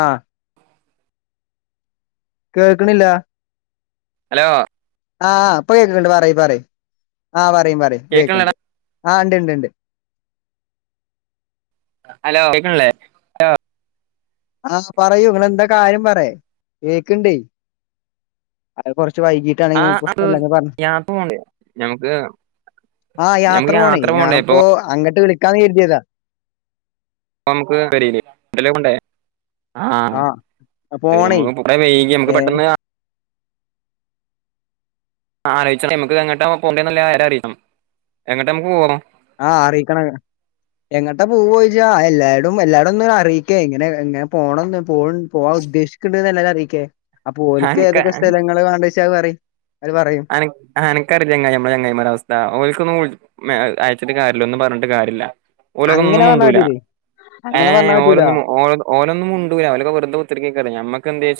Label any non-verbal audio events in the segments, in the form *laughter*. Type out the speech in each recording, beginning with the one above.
ആ കേക്ണില്ല ഹലോ ആ ഇപ്പ കേക്കണ്ട് പറി പറി ആ പറി പറി കേൾക്കണ്ട് കേക്കണില്ലടാ ആ ണ്ട് ണ്ട് ണ്ട് ഹലോ കേൾക്ക് ല്ലേ ഹലോ ആ പറയൂ നിങ്ങൾ എന്താ കാര്യം പറ കേക്ണ്ടെ അത് കുറച്ച് ആ വൈകിട്ടാണെങ്കിലും അത് പുശനല്ലങ്ക പറഞ്ഞ യാത്ര പോണ്ടേ നമുക്ക് ആ നമുക്ക് യാത്ര പോണെ പോണ്ടേ ഇപ്പൊ ഞാനിപ്പോ അങ്ങട്ട് വിളിക്കാന്ന് കരുതിതാ അപ്പ നമ്മക്ക് പരീല് ണ്ടെ ആഹ ആഹ് പോണേ ശമ്മക്ക് പുറേ വയികി നമുക്ക് ഏഹ് പെട്ടെന്ന് ആ ആലോയിച്ചണം നമക്ക് ഇത് എങ്ങട്ടാ പോണ്ടെ ന്ന്ള്ളെ അറിയണം എങ്ങട്ടാ നമ്മക്ക് പോവാ ആ അറിയിക്കണത് എങ്ങട്ടാ പൂവ്വോയ്ച്ചാ എല്ലാരൂടും എല്ലാടും ഒന്നും അറിയിക്കെ ഇങ്ങനെ ഇങ്ങനെ പോണം പോണ്ട് *unintelligible* ഉദ്ദേശിക്ണ്ട് എല്ലാരിമം അറിയിക്കേ അപ്പൊ ഓല്ക്ക് അനക്ക ഏതൊക്കെ സ്ഥലങ്ങള് വാണ്ട്ച്ച അത് പറയി അന ആ അനക്ക് അറിയില്ലേ ചെങ്ങായി നമ്മളെ ചെങ്ങായിമാരെ അവസ്ഥ ഓല്കൊന്നും വിള് അയച്ചിട്ട് കാര്യമില്ല ഒന്നും പറഞ്ഞിട്ട് കാര്യമില്ല ഓൻ അങ്ങനെ അതൊന്നും പറഞ്ഞാ മിണ്ടൂല പറ്റൂലേ ഏ അങ്ങനെ പറഞ്ഞാ പറ്റൂല ഓനൊന്നും ഓനൊന്നും മിണ്ടൂല അവനൊക്കെ വെറുതെ കുത്തായിരിക്കാണ് നമ്മക്ക്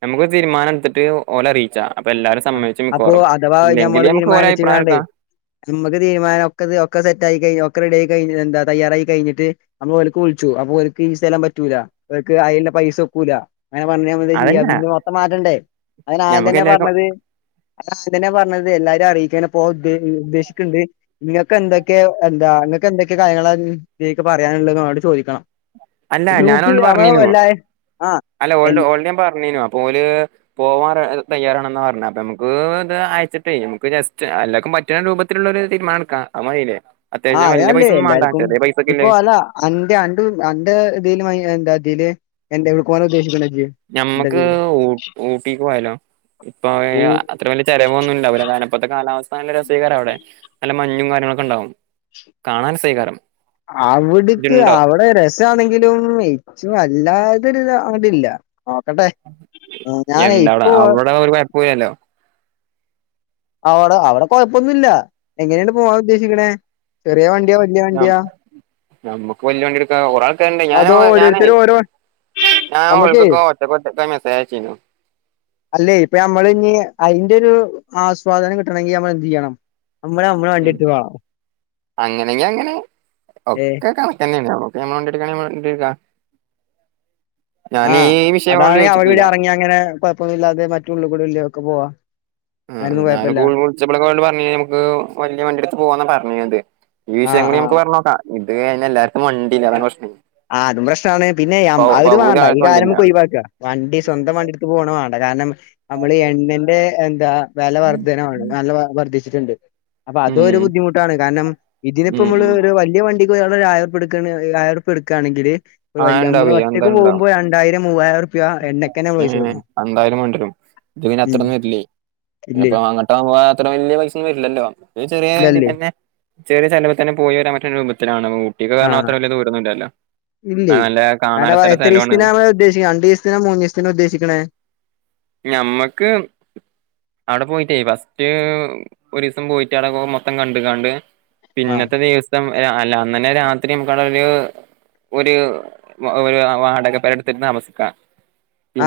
*inaudible* നമുക്ക് തീരുമാനം എടുത്തിട്ട് ഓനെ അറിയിച്ച അപ്പ എല്ലാവരും അപ്പോ അഥവാ നമ്മൾ തീരുമാനം ചെയ്യണ്ടേ *inaudible* നമ്മുക്ക് തീരുമാനം ഒക്ക ഒക്കെ സെറ്റ് ആയി കഴിഞ്ഞ് *inaudible* എന്താ തയാറായി കഴിഞ്ഞിട്ട് നമ്മക്ക് വിളിച്ചു അപ്പൊ ഇവർക്ക് ഈ സ്ഥലം പറ്റൂല്ല അതിൻ്റെ *inaudible* *inaudible* അങ്ങനെ പറഞ്ഞപോലെ ചെയ്യ അതല്ല പിന്നെ മൊത്തം മാറ്റണ്ടേ അങ്ങന ആദ്യം ഞമ്മക്ക് തന്നെ എല്ലാർക്കും പറഞ്ഞത് അത് തന്നെയാ പറഞ്ഞത് എല്ലാ വിരും അറിയിക്കാന പോണുണ്ട് ഉദ്ദേശിക്കണ്ട് നിങ്ങൾക്ക് എന്തൊക്കെ എന്തൊക്കെയ എന്ത നിങ്ങൾക്ക് എന്തൊക്കെ കാര്യങ്ങള *inaudible* പറയാനുള്ളത് അവരോട് ചോദിക്കണം അല്ല ഗ്രൂപ്പിൽ ഞാനോലോട് അവൾ പറഞ്ഞീനു *inaudible* അല്ല ഓളോട് ഓളോട് ഞാൻ പറഞ്ഞേനു അപ്പോ പോവാ തയ്യാറാണെന്നാ പറഞ്ഞത് അപ്പൊ നമുക്ക് ഇത് അയച്ചിട്ടേ നമുക്ക് ജസ്റ്റ് എല്ലാവർക്കും പറ്റുന്ന രൂപത്തിലുള്ള ഒരു തീരുമാനം എടുക്കാം അതു മതിയില്ലേ ആ അതല്ലേ എല്ലാവർക്കും ഇപ്പോ അല്ല അന്റെ എന്റെ ഇതിൽ *inaudible* ഇതിൽ എന്തേക്കു പോവാന ഉദ്ദേശിക്കുന്നേ നമ്മക്ക് ഊട്ടിക്ക് പോയാലോ ഇപ്പൊ ഓ അത്ര വലിയ ചെലവ് ഒന്നും ഇല്ല തണ്ണുപ്പത്തെ കാലാവസ്ഥ നല്ല രസീകര അവിടെ മഞ്ഞും കാര്യങ്ങളൊക്കെണ്ടാവും കാണാൻ *inaudible* അവിടുക്ക് ഇജ്ജ്ണ്ടോ അവിടെ രസമാണെങ്കിലും ഏറ്റും അല്ല *inaudible* അത് ഇല്ല നോക്കട്ടെ ഞാൻ എന്താ അവിടെ ഇപ്പൊ അവിടെ ഒരു കുഴപ്പൂല്ലല്ലോ അവിടെ അവിടെ കുഴപ്പൊന്നും ഇല്ല എങ്ങനെയാണ് പോവാൻ ഉദ്ദേശിക്കണേ ചെറിയ വണ്ടിയാ വലിയ വണ്ടിയാ നമ്മുക്ക് വലിയ വണ്ടി എടുക്കാ ഒരാ ഞാൻ അതോ ഞാനെ ഓരോരുത്തരും ഓരോ നമ്മുക്കേ അവർക്കൊക്കെ *inaudible* മെസ്സേജ് അയച്ചേർന്നു അല്ലെ പ്പഇപ്പോ നമ്മൾ ഇനി *inaudible* എന്റെ ഒരു ആസ്വാദനം കിട്ടണെങ്കിൽ നമ്മൾ എന്ത് ചെയ്യണം നമ്മൾ നമ്മളുടെ വണ്ടി എടുത്തിട്ട് പോണം അങ്ങനെങ്കിൽ അങ്ങനെ ഏഹ് ഒക്കെ കണക്ക് തന്നെയാണ് *inaudible* ആ അതാണ് അവടെ ഇവിടെ ഇറങ്ങി അങ്ങനെ കുഴപ്പൊന്നില്ലാതെ മറ്റു ഉള്ളിൽകൂടെ ഒക്കെ പോവാ ഉം അതിനൊന്നും ഞാൻ കൊഴപ്പല്ല വിളിച്ചപ്പോൾ പറഞ്ഞ കഴിഞ്ഞാൽ നമുക്ക് വലിയ വണ്ടി എടുത്തിട്ട് പോവാ പറഞ്ഞ അത് ഈ വിഷയം ആഹ് കൂടി നമുക്ക് ആഹ് പറഞ്ഞ് നോക്ക ഇത് എല്ലാവർക്കും വണ്ടില്ല അതാ പ്രശ്‌നം ആ അതും പ്രശ്നമാണ് പിന്നെ അത് പകുതി വേണ്ട ഈ ആൾക്കും കാര്യം വണ്ടിയില്ല നമ്മുക്ക് ഒഴിവാക്ക വണ്ടി സ്വന്തം വണ്ടി എടുത്ത് പോകണ വേണ്ട കാരണം നമ്മൾ എണ്ണന്റെ എന്താ വില വർധനമാണ് നല്ല വർധിച്ചിട്ടുണ്ട് അപ്പൊ അത് ഒരു ഉം ബുദ്ധിമുട്ടാണ് കാരണം ഇതിനി ഇപ്പോ ഉം നമ്മൾ ഉം വലിയ വണ്ടിക്ക് ഒരാളെ ആരും എടുക്കയാണെങ്കിൽ ആഹ് നമ്മൾ ഇണ്ടാവേ ഒറ്റയ്ക്ക് എന്തായാലും ഇണ്ടാവും പോകുമ്പോ രണ്ടായിരം മൂവായിരം റുപ്യ എണ്ണക്കന്നെ നമ്മള് പൈസ കൊടുക്കണം എന്തായാലും കൊണ്ടരും ഇത് പിന്നെ അത്ര ഉം വരില്ലേ ഇല്ലേ ഇനിപ്പം അങ്ങോട്ട് പോകുമ്പോ അത്ര വല പൈസ ഒന്നും വരില്ലല്ലോ ചെറിയ രീതി ഇല്ലല്ലേ തന്നെ ചെറിയ ചിലവിൽ തന്നെ പോയോ വരാൻ പറ്റുന്ന രൂപത്തിലാണ് ഊട്ടിക്ക് പോകാന ആഹ് അത്ര വലിയ ദൂരൊന്നും ഇല്ലല്ലോ ഇല്ലേ എന്ന നല്ല കാണുന്നുള്ള സ്ഥലമാണ് രണ്ടു ദിവസത്തിനോ മൂന്ന് ദിവസത്തിനോ ഉദ്ദേശിക്കണേ ഞമ്മക്ക് അവിടെ പോയിട്ടേ ഫസ്റ്റ് ഒരു ദിവസം പോയിട്ട് അവിടെ മൊത്തം കണ്ട് കണ്ട് പിന്നത്തെ ദിവസം അല്ല അന്ന തന്നെ രാത്രി നമുക്ക അവിടെ ഒരു ഒരു ഒരു വാടക പെര എടുത്തു താമസിക്കാം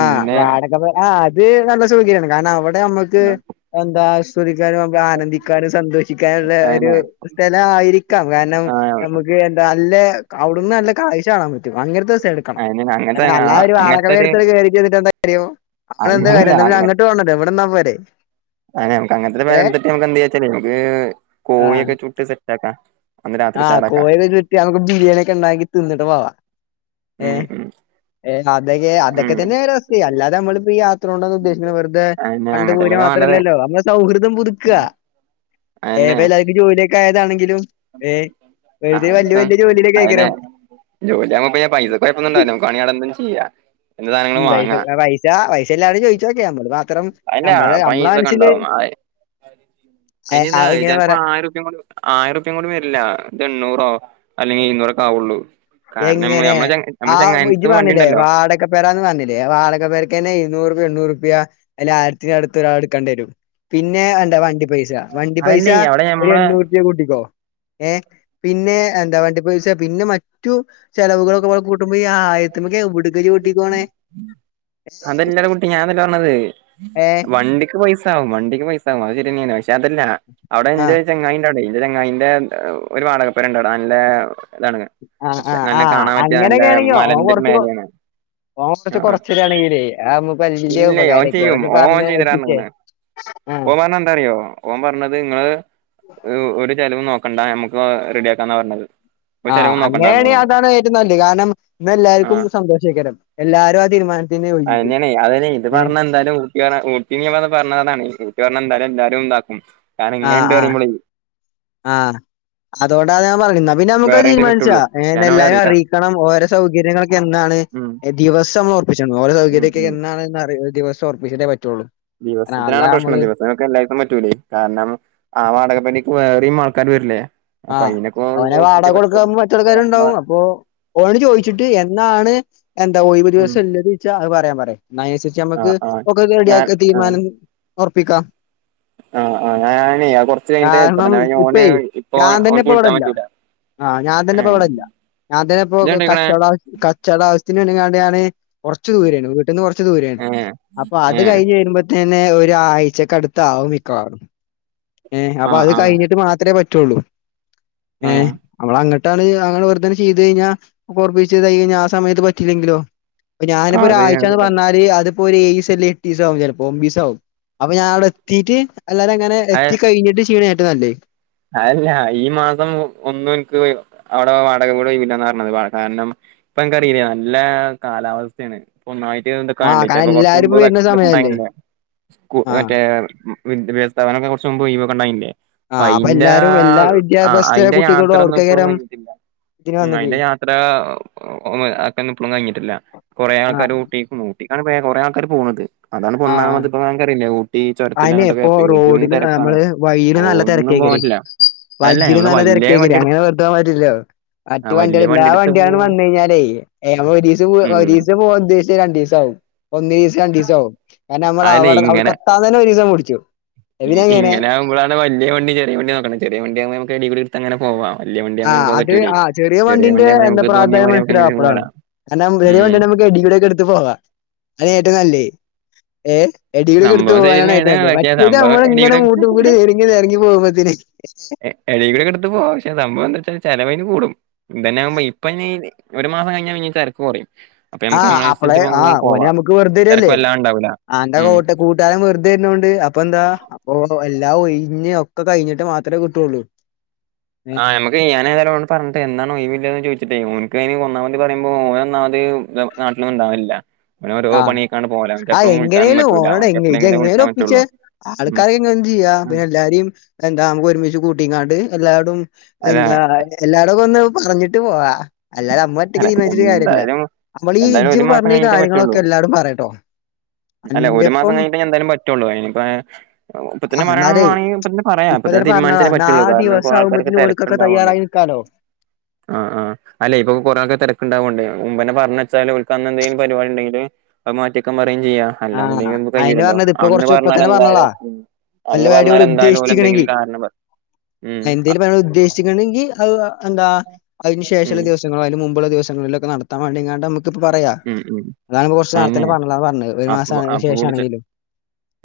ആ വാടക ആ അത് നല്ല സൗകര്യമാണ് കാരണം അവിടെ നമ്മുക്ക് ആ എന്താ ആനന്ദിക്കാനും സന്തോഷിക്കാനും ഉള്ള ഒരു അയന്നെ സ്ഥലം ആയിരിക്കാം കാരണം ആ നമുക്ക് നല്ല അവിടുന്ന് നല്ല കാഴ്ച കാണാൻ പറ്റും അങ്ങനത്തെ ഒരു സ്ഥലം എടുക്കണം അയന്നെ *inaudible* അങ്ങനത്തെ ആ *inaudible* അങ്ങനത്തൊരു *inaudible* അങ്ങെന്താ അങ്ങനല്ല കാര്യ അങ്ങോട്ട് പോണ്ടല്ലോ ഇവിടെ നിന്നാൽ പോരെേ അങ്ങെ നമുക്ക് അങ്ങനത്തെ പെര നമുക്ക് എന്താച്ച നമുക്ക് കോഴി ഒക്കെ ചുട്ട് സെറ്റ് ആക്കാം അന്ന് രാത്രി ആ ഉഷാറാക്കാം കോഴിചുട്ട് നമുക്ക് ബിരിയാണി ഒക്കെ ഉണ്ടാക്കി തിന്നിട്ട് പോവാ ഏ ഉം ഉം അതൊക്കെ അതൊക്കെ ഉം തന്നെ അല്ലാതെ നമ്മൾ ഇത്ര ഉണ്ടന്ന് ഉദ്ദേശിക്കുന്നത് വെറുതെ അയന്നെ കണ്ടുപോരാ അങ്ങനത്തന്നൊക്കെ വേണ്ടത് മാത്രമല്ലല്ലോ നമ്മുടെ സൗഹൃദം പുതുക്കുക അയന്നെ ഏവാ എല്ലാവർക്കും ജോലിയൊക്കെ ആയതാണെങ്കിലും ഏ ആ അയിനെ ജോലി ആകുബാ പൈസക്കെഴപ്പൊന്നുണ്ടാവില്ലല്ലോ നമുക്ക് വേണെ അവിടെ എന്തെങ്കിലും ഇ ഉ പൈസ പൈസ പൈസല്ലാടും ചോയിച്ച് നോക്കെ നമ്മള് മാത്രം നമ്മുടെ നമ്മളെ മനസ്സില് അതിനി ഏഹ് ഇത അത് ഇങ്ങനെ ചെൽപ്പാ പറയാ ആയിറുപിയ ആയിറുപിയ കൂടി വര- ല്ല ഇത് എണ്ണൂറോ അല്ലെങ്കിൽ ഇുന്നൂറക്കെ ആവുള്ളൂ കാരണം നമ്മള് എങ്ങനെ നമ്മളെ ആ നമ്മളെ ഇജ് ചങ്ങായിന്റടുത്ത് വണ്ടി പറഞ്ഞില്ലേ ഉണ്ടല്ലോ വാടകപ്പേരന്ന് പറഞ്ഞില്ലേ വാടകപ്പേരക്ക തന്നെ ഇഴുന്നൂറ് എന്നൂർറുപിയ അല്ല ആയിരത്തി അടുത്ത് ഒരാൾ എടുക്കേണ്ടി വരും പിന്നെ എന്താ വണ്ടി പൈസ വണ്ടി പൈസ അതല്ലേ അവിടെ ഒരു നമ്മളെ എണ്ണൂട്ടി രൂപ കൂട്ടിക്കോ ഏ പിന്നെ എന്താ വണ്ടിപ്പോ പിന്നെ മറ്റു ചെലവുകളൾക്കെവിടെ കൂട്ടുമ്പോ ഈ ആയിത്തിമാക്കെയാകും എവിടക്ക ചോട്ടിക്ക പോണേ അതെല്ലാടാ കുട്ടി ഞാനതല്ല പറഞ്ഞത് ഏ വണ്ടിക്ക് പൈസ ആകവും വണ്ടിക്ക് പൈസ ആവു അത് ശെരിയാന്നെയാണ് ല്അതല്ല അവിടെ എന്റെ ആഹ് ചെങ്ങായിന്റെ അടെ എന്റെ ചെങ്ങായിന്റെ ഒരു വാടകപ്പേരിണ്ട് അടാ നല്ല അതാണ് ആഹ് ആഹ് നല്ല ആഹ് കാണാൻ പറ്റിയ നല്ല മലന്റെ ഒരു മേലാണ് പോ കൊറച്ചുരിയാണെങ്കിൽ ഇല്ല ഓൻ ചെയ്യും ഓൻ പറഞ്ഞ് ഒപ്പിച്ചേ ചെയ്തിടന്നങ്ങനെ ആഹ് ഓൻ പറഞ്ഞ എന്താ അറിയോ ഓൻ പറഞ്ഞത് നിങ്ങള് ഒരു ചലവ് നോക്ക- ണ്ടാ നമുക്ക് റെഡിയ ആക്കാന്നാപറഞ്ഞത് ആഹ് അങ്ങനെയാണെ അതാണ് ഏറ്റവും നല്ലത് കാരണം ഇന്ന് എല്ലാവർക്കും സന്തോഷിക്കണം എല്ലാരും ആ തീരുമാനം അതെയാണ് അതല്ലെ ഇത് പറഞ്ഞ എന്തായാലും ഊട്ടി പറ ഊട്ടി നത് പറഞ്ഞതാണ ഊട്ടി പറഞ്ഞ എന്താലും എല്ലാരും ഇതാക്കും കാർണം ആഹ് ഇങ്ങനെണ്ട് ആഹ് പറയുബോളി പറ പിന്നെ നമുക്കത് തീരുമാനിച്ച ഞാൻ ഓളെ എല്ലരെയും അറിയിക്കാം അറിയിക്കണം ഓരോ സൗകര്യങ്ങളൊക്കെ എന്താണ് ഉം ദിവസം പക്ഷെ ഓര ഉം സൗകര്യൊക്കെ ഉം എന്നാണ് ദിവസം ഉറപ്പിച്ചിട്ടേ - ദിവസത്തിനാണ് പ്രശ്നം ദിവസംക്കെ എല്ലർക്കും പറ്റും കാരണം ആ വാടകപ്പനിക്ക് വേറെയും ആൾക്കാാര് വരില്ലേ അപ്പൊ ആഹ് അതിനെ കു അവനെ വാടക കൊടുക്കാപോ മറ്റുള്ളക്കരുണ്ടാവും അപ്പൊ ഓനോട്‌ ചോദിച്ചിട്ട് എന്നാണ് എന്താഓയി - ഒരു ഉം ദിവസഎന്നത് വച്ചാ പറയാ പറ എന്ന അതിനുസരിച്ച് നമുക്ക് ആഹ് ആഹ് ഒക്കെ ഞാൻ റെഡിയാക്ക തീരുമാനം ഉറപ്പിക്കാം ആ ആ് ഞാന കുറച്ച് കഴിഞ്ഞട്ട് കാരണം ഇപ്പത്തന്നെ ഇപ്പേ ഓന് ഞാൻ തന്നെ ഓൻക്ക് ഇപ്പ വിളിച്ചാൻ ഇവിടില്ല പറ്റൂല ആഹ് ഞാൻ തന്നെപ്പോ ഏഹ് ഇവിടെല്ല ഞാൻ തന്നെ ഇപ്പോ ഇജ്ജ് കണ്ട്ക്ക്ണ് കച്ചടവ കച്ചവടം ആവ്യത്തിന് വേണ്ടി വണ്ടിണ് കൊറച്ച് ദൂരയാണ് വീട്ടന്ന് കുറച്ച് ദൂരെയാണ് ഏഹ് അപ്പാ അത് ഏഹ് കഴിഞ്ഞു കഴിയുബത്തിനെ - ഒരാഴ്ചക്കടുത്തആവും മിക്കവാറും ഏ അപ്പൊ ആഹ് അത് ആഹ് കഴിഞ്ഞിട്ട് മാത്രമേ പറ്റുള്ളൂ ഏ ആഹ് നമ്മളങ്ങ- ട്ടാണ് അങ്ങനെ വർധന ചെയ്ത് കഴിഞ്ഞാ കൊറപ്പിച്ചത് കഴിഞ്ഞാ ആ സമയത്ത് പറ്റില്ലെങ്കിലോ ഞാനിപ്പോ ആഹ് ശരിയാണ് ഒരാഴ്ചന്ന് ശരിയാണ് പറഞ്ഞാല് അത് ഇപ്പൊ എഴിസം എട്ടീസം ആകും ചിലപ്പോൾ ഓൻബാസ ആകും അപ്പൊ ഞാന അവിടെ എത്തിട്ട് എല്ലാരും അങ്ങനെ അഹ് എത്തി കഴിഞ്ഞിട്ട് ചെയീണ ഏറ്റവും നല്ലേ അതല്ല ഈ മാസം ഒന്നും എനിക്ക് അവിടെ വാടക വീടെ ഒഴിവില്ല ഇല്ലന്ന് പറഞ്ഞത് കാരണം ഇപ്പൊ എനക്ക്റിയില്ലേ നല്ല കാലാവസ്ഥയാണ് ഇപ്പൊ ഒന്നായി ആഹ് ക്കാണ്ടേ കാരണം ചെലപ്പോ കൊറച്ച എല്ലാരും ഇപ്പ വരുന്ന സമയല്ലേ മുമ്പ്ണ്ടില്ലേ ക്കു ആഹ് മറ്റേ വിദ്യാഭ്യാസഥപനംക്കെ കുറച്ച് മുമ്പ് ഒഴിവക്കണ്ടായില്ലേ ആഹ് അപ്പൊ അയിന്റെ എല്ലാരും എല്ലാ അ വിദ്യാഭ്യാസത്തെ അയിന്റെ കുട്ടികളും യാത്രയൊന്നും ഇപ്പഴും അവർക്കകരം കഴിഞ്ഞിട്ടില്ല ഇതിന് ഉ വന്നക്ക് അതിന്റെ യാത്ര അക്കെന്ന ഇപ്പോഴും കഴങ്ങഞ്ഞിട്ടില്ല കൊറെ ആഹ് ആൾക്കാര് ഊട്ടിക്ക്പോകും കൊറെ ആൾക്കാര് പോന്നത് അതാണിപ്പ ആഹ് ഒന്നാമതിപ്പോ നിക്കറിയില്ലേ ഈ ചുരത്തിന്റെ അയിനെ അങ്ങോട്ടൊക്കെ ഇപ്പൊ പേരും റോഡില് തിരക്കാണ് നമ്മള് ഓ ഒന്നും പോപറ്റില്ല വജി നല്ല തിരക്കേക്കരി അങ്ങനെ വെറുതെപോവാൻ പറ്റില്ലോ ആ മറ്റു വണ്ടിക വല്യ എല്ലാ വണ്ടി എടുത്ത് പോ വണ്ടിയെന്ന് വന്ന് കഴിഞ്ഞാലേ ഏ ഒരു ദിവസം ഒരു ഉം ദിവസ പോവാൻ ഉദ്ദേശിച്ച രണ്ടു ദിവസാവും ഒന്ന ദിവസം രണ്ട് ദിവസ ആവും കർണം നമ്മൾളാ അതല്ലേ അവിടെ ഇങ്ങനെ എത്താൻ തന്നെ ഒരീസം പിടിച്ചു പിന്നെ എങ്ങനെ ഇങ്ങനെ ആവുമ്പോഴാണ് വലിയ വണ്ടി ചെറിയ വണ്ടി നോക്കണ്ട ചെറിയ വണ്ടി ആകുമ്പോ നമ്മൾക്ക് എടേ അങ്ങനെ പോവാ വല്ല്യ വണ്ടിയാുമ്പോ ആഹ് നമുക്ക് അത് പറ്റൂലേ ആഹ് ചെറിയ വണ്ടീന്റെ വണ്ടിയായാകുമ്പോ നമക്ക് തോന്ന്യ മാരി എങ്ങനെ ലുംനമ്മൾക്ക് കേറാം കരണം ചെറ്യേ ഉം വണ്ടിയാണേൽ നമുക്ക് എടെകൂടെ ഒക്കെ എടുത്ത് പോവാം അത് ഏറ്റോം നല്ലേ ഏ എടീക്കൂടെ എടുത്ത് സംഭവം പോകാനാണ് ഏറ്റോം ശരിയന്നെയാണ് നല്ലേ പക്ഷെ മറ്റേത് സംഭവം നമ്മള ഇങ്ങനെ എടീകൂടെ മൂട്ടു കൂടി നെരങ്ങി നേരങ്ങി പോകുമ്പോത്തിനേ എടെ കൂടെടുത്ത് പോവാ പക്ഷെ സംഭവന്താ വച്ചാൽ ചിലവയ്ന് കൂടും ഇതന്നെ ആകുമ്പ ഇപ്പ ആയ്ന് ഒരു മാസം കഴിഞ്ഞാൽ തിരക്ക് കുറയും അപ്പൊ ആ നമുക്ക് അപ്പളെ നമ്മളനുസരിച്ച് ആ അങ്ങനെ ഓനെ പോവാം നമ്മുക്ക് വെറുത തിരക്ക് തരല്ലേ വല്ലാതെ ഉണ്ടാവൂല ആന്റ ഉം കോട്ട് കൂട്ടുകാരൻ വെറുതെ ഇരുന്നോണ്ട് അപ്പൊ എന്താ അപ്പൊ എല്ലാ ഒഴിഞ്ഞ് ഒക്കെ കഴിഞ്ഞിട്ട് മാത്രേ കിട്ടുള്ളു ആ നമക്ക് ഞാൻ ഏതായാലും ഓനോട് പറഞിട്ടെ എന്നാണ് ഒയിവുള്ളേ ചോദിച്ചിട്ടേ ഓൻ കയിന് ഒന്നാമത് പറയുമ്പോ ഓന് ഒന്നാമത് നാട്ടിലൊന്നും ഉണ്ടാവല്ല്ല ആ ആ എങ്ങനേലും പറ്റൂല ഓനോട് അവനക്ക് ഇജ്ജ് എപ്പോഴെങ്കിലും എങ്ങനേലും വിളിച്ചാൻ ഒപ്പിച്ചേ പറ്റുള്ളൂ ഉം, ആൾക്കാര് *unintelligible* ചെയ്യാ ഉം. എല്ലാരേം എന്താ നമുക്ക് ഒരുമിച്ച് കൂട്ടീങ്ങാണ്ട് എല്ലാടോം അല്ല എന്താ എല്ലാടോം ഒന്ന് പറഞ്ഞിട്ട് പോവാ അല്ലാത നമ്മ ഒറ്റയ്ക്ക് അല്ല തീരുമാനിച്ചിട്ട് കാര്യമല്ല എന്തായാലും നമ്മൾ ഈ എന്തായാലും ഇജ്ജ് ഒരു മാസം പറഞ്ഞ ഈ കഴിഞ്ഞിട്ടേ കാര്യങ്ങളൊ പറ്റുള്ളൂ എല്ലാടും പറയട്ടോ അല്ല ഒരു മാസം അന്റൊപ്പം കഴിഞ്ഞിട്ട് എന്തായാലും പറ്റുള്ളൂ അയിനിപ്പ ഇപ്പ ആ തന്നെ പറയണ എന്നാലേ വേണെങ്കിൽ ഇപ്പൊതന്നേ പറയാ ഇപ്പ തന്നെ പറഞ്ഞതാ തീരുമാനിച്ചാലേ എന്നാ പറ്റുള്ളൂ ആ കാരണം ദിവസം കൊറേ ആൾക്കാർക്ക് ആകുമ്പോത്തിന് ഓൽക്കൊക്കെ തിരക്കുണ്ടാവോണ്ടേ തയ്യാറായി നിക്കാലോ ആ ആ അല്ലെ ഇപ്പൊ കുറെേ ആൾക്കാർക്ക് തിരക്ക് ഉണ്ടാവുകൊണ്ടേ മുൻപന്നെ പറഞ്ഞവച്ചാൽ ഓൽക്കെന്നെന്തെങ്കിലും പരിപാടി ഉണ്ടെങ്കിൽ അത് മാറ്റിവെക്കാൻ പറ ചെയ്യ ആഹ് അല്ലാന്നുണ്ടെങ്കിൽ അയിന് കയ്യൂല്ലല്ലോ പറഞ്ഞത് ഇപ്പൊ അന്ന് കുറച്ച് ഇപ്പ പറഞ്ഞാൽ തന്നെ പറഞ്ഞോളാ എന്തായാലും വല്ല അന്ന് പറഞ്ഞാൽ എന്തായാലും ഓല് എന്തെങ്കിലും കാരണം പറ ഉം എന്തെേലും പറയാൻ ഉദ്ദേശിക്കണ്ടെങ്കിൽ അത് എന്താ അതിനു ഉം ശേഷള്ള ദിവസങ്ങളോ അതിന് മുമ്പുള്ള ദിവസങ്ങളിലൊക്കെ നടത്താൻ വേണ്ടിങ്ങാണ്ട് നമുക്ക് ഇപ്പ പറയാ ഉം ഉം അതാണ് കുറച്ച് അയന്നെ നേരത്താന്നെ പറഞ്ഞാള പറഞ്ഞത് ഒരു അപ്പൊ മാസം അപ്പൊ കുടിച്ച് ശേഷാണെങ്കിലും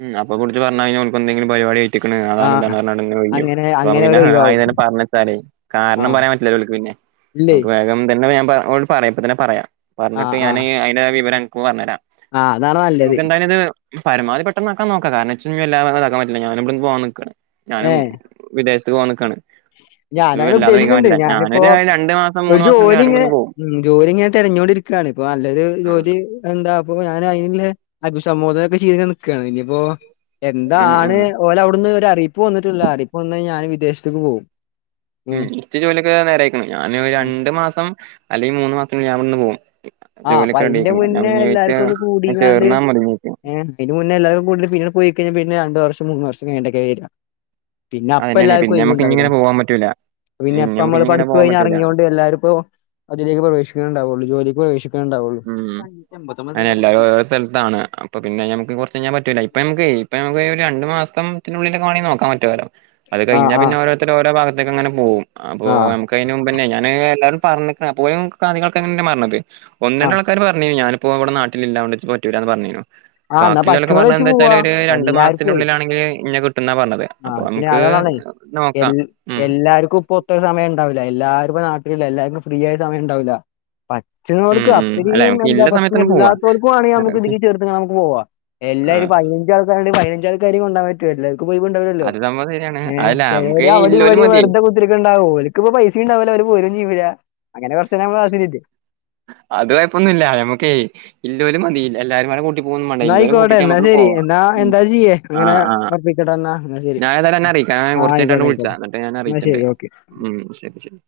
ഉം അപ്പൊ കുറച്ച് പഞ്ഞ് കഴിഞ്ഞാൽ ഓല്ക്ക് എന്തെങ്കിലും പരിപാടി ഏറ്റിക്കണ് അതാണ് ഇതാണ് ആഹ് പറഞ്ഞാണ്ടിങ്ങനെ ഒഴിഞ്ഞ് പോകും അങ്ങനെ ഇതാവുമ്പോ അങ്ങനെ പിന്നെ അവര് ഒഴിവാവും എന്തെകിലും പറഞ്ഞ കാരണം ആഹ് പറയാൻ പറ്റില്ലല്ലോക്ക് പിന്നെ ഇല്ലേ നമക്ക് വേഗം തന്നെ പറയാം ഇപ്പ തന്നെ പറയാം പറഞ്ഞിട്ട് ഞാന് അതിന്റെ വിവരം ഇങ്ങക്കും പറഞ്ഞു തരാം ആ അതാണ് നല്ലത് പരമാവധി പെട്ടെന്ന് ആക്കാൻ നോക്കാം കാരണംച്ചഞ്ഞാൽ എല്ലാം ഇതാക്കൻ പറ്റില്ല ഞാനും ഇവിടന്ന് പോവാൻ നിക്കേണ് ഞാനും ഏഹ് വിദേശ ത്ത് പോവാൻ നിക്കേണ് ഞാൻ അങ്ങനെ ഉദ്ദേശിക്കണ്ട് ഞാനിപ്പോ രണ്ട് മാസം ഒരു മൂന്ന് മാസം കഴിഞ്ഞ് ജോലി ഞാനും ഇങ്ങനെ ഇവിടുന്ന് പോകും ഉം ജോലി ഇങ്ങനെ തിരഞ്ഞോണ്ടിരിക്കാണ് ഇപ്പൊ നല്ലൊരു ജോലി എന്താ അപ്പൊ ഞാൻ അയിനുള്ള അഭിസംബോധന ഒക്കെ ചെയ്തു നിക്കാണ് ഇനിയിപ്പോ ഉം എന്താണ് ഉം ഓലെ അവിടുന്ന് ഒരു അറിയിപ്പ് വന്നിട്ടില്ല അറിയിപ്പ് വന്നാൽ ഞാൻ വിദേശത്തക്ക് പോകും ഉം ഇക്ക് ജോലിയൊക്കെ നേരായിക്കണ് ഞാന് രണ്ടു മാസം അല്ലെങ്കിൽ മൂന്ന് മാസം ഞാൻവിടുന്ന് പോകും ആഹ് അപ്പൊ ജോലിയൊക്കെ അയിന്റെ റെഡിയായിക്കണ് മുന്നേ *unintelligible* ഞാൻ ചേർന്നാ മതി അതിന്റെ മുന്നെ എല്ലാവരും കൂടിയിട്ട് പിന്നെ പോയികഴിഞ്ഞാ പിന്നെ രണ്ട് വർഷം മൂന്ന് വർഷം കഴിഞ്ഞിട്ടൊക്കെ വര പിന്നെ അപ്പ അതന്നെയാണ് എല്ലാർക്കും പിന്നെ നമുക്ക് ഇനി ഒഴിവുണ്ടാവില്ലേ ഇങ്ങനെ പോവാൻ പറ്റൂല പിന്നെ പിന്നെപ്പ നമുക്ക് നമ്മള് ഇനി ഇങ്ങനെ പഠിപ്പ് പോവാൻ കഴിഞ്ഞ് പറ്റൂല ഇറങ്ങിയോണ്ട് എല്ലാരുപ്പോ അതിലേക്ക് പ്രവേശിക്കണ്ടാവുള്ളൂ ജോലിക്ക് പ്രവേശിക്കും ഉം അങ്ങനെ എല്ലാരും ഓരോരോ സ്ഥലത്താണ് അപ്പൊ പിന്നെ ഞമ്മക്ക് കുറച്ച് കഴിഞ്ഞാൽ പറ്റൂല ഇപ്പ നമുക്കെ ഇപ്പ നമുക്ക് ഒരു രണ്ട് മാസത്തിനുള്ളിലൊക്കെ നോക്കാൻ പറ്റോലോ അത് ആഹ് കഴിഞ്ഞാ പിന്നെ ആഹ് ഓരോരുത്തര് ഓരോ ഭാഗത്തേക്ക് അങ്ങനെ പോവും അപ്പൊ ആഹ് നമുക്കയിന് മുമ്പന്നെ ഞാന് എല്ലാരും പറഞ്ഞ്ക്കണ് അപ്പോയും അധിക ആൾക്കാരെന്നെ പറഞ്ഞത് ഒന്ന് ആ രണ്ട് ആൾക്കാര് പറഞ്ഞ് ഞാനും അപ്പോ ഇവിടെ നാട്ടിലില്ല അതോണ്ട്ച്ച് പറ്റില്ല പറഞ്ഞേനു ആ എന്ന പറ്റ്യോരായിട്ട് പോവാ രണ്ട് എല്ലാർക്കെ മാസത്തിനുള്ളിലാണെങ്കിൽ ഇന്നെ കിട്ടുന്നാ പറഞ്ഞത് ആ അപ്പൊ പിന്നെ നമുക്ക് അത് അതാണേ എൽ നോക്കാം ഉം എല്ലാർക്കും ഇപ്പൊ ഒത്ത സമയം ഉണ്ടാവില്ല എല്ലാര് ഇപ്പോ നാട്ടിലില്ല എല്ലാർക്കും ഫ്രീ ആയ സമയം ഉണ്ടാവുല്ല ഉം പറ്റണോർക്ക് ഉം അല്ല അത്രേം നമുക്ക് എന്താ ഇല്ല സമയത്തന്നെ പോവാ പ്രശ്നല്ലാത്തോർക്ക് വേണെങ്കിൽ നമുക്ക് ഇതിക്ക് ചേർത്ത് നമുക്ക് പോവാം ആ എല്ലാരും പതിനഞ്ച് ആൾക്കാര്ണ്ടേൽ പതിനഞ്ചാൾക്കാരേം കൊണ്ടാവാൻ പറ്റോ എല്ലാവർക്കുപ്പൊ ഒയിവ് ഉണ്ടാവില്ലല്ലോ അത് സംഭവം ശരിയാണ് ഏ അതല്ല ചിലര് നമുക്ക് അവിടേം ഇല്ലോല് ഇവിടേം മതി വെറുതെ കുത്തിരിക്കനുണ്ടാവും ഓർക്കിപ്പോ പൈസ ഇണ്ടാവീലാ ഒര് പോരും ചെയ്യൂല അങ്ങനെ കുറച്ച് കഴിയുമ്പോ അസിഡിറ്റി അത് കൊയപ്പൊന്നുല്ല നമ്മുക്കേ ഇല്ലോരു മതി എല്ലാരും കൂടെ കൂട്ടി വേണ്ട എന്നാ ഇല്ലോരെ ആയിക്കോട്ടെ കൂട്ടിട്ട് എന്നാ നമ്മക്കങ്ങ് ശരി പോവാ എന്നാ എന്താ ചെയ്യേ ആ അങ്ങനെ ആ ഉറപ്പിക്കട്ടെ എന്നാ എന്നാ ശരി ഞാനേതായാലന്നെ അറിയി ഞാൻ ആ കുറച്ചകഴിഞ്ഞട്ട് അന്നെ ആയിക്കോട്ടെ വിളിച്ചാ ആയിക്കോട്ടെ എന്നിട്ട് ഞാൻ എന്നാ അറിയിച്ചിണ്ട് ശരി ഓക്കെ ഉ ശരി ശരി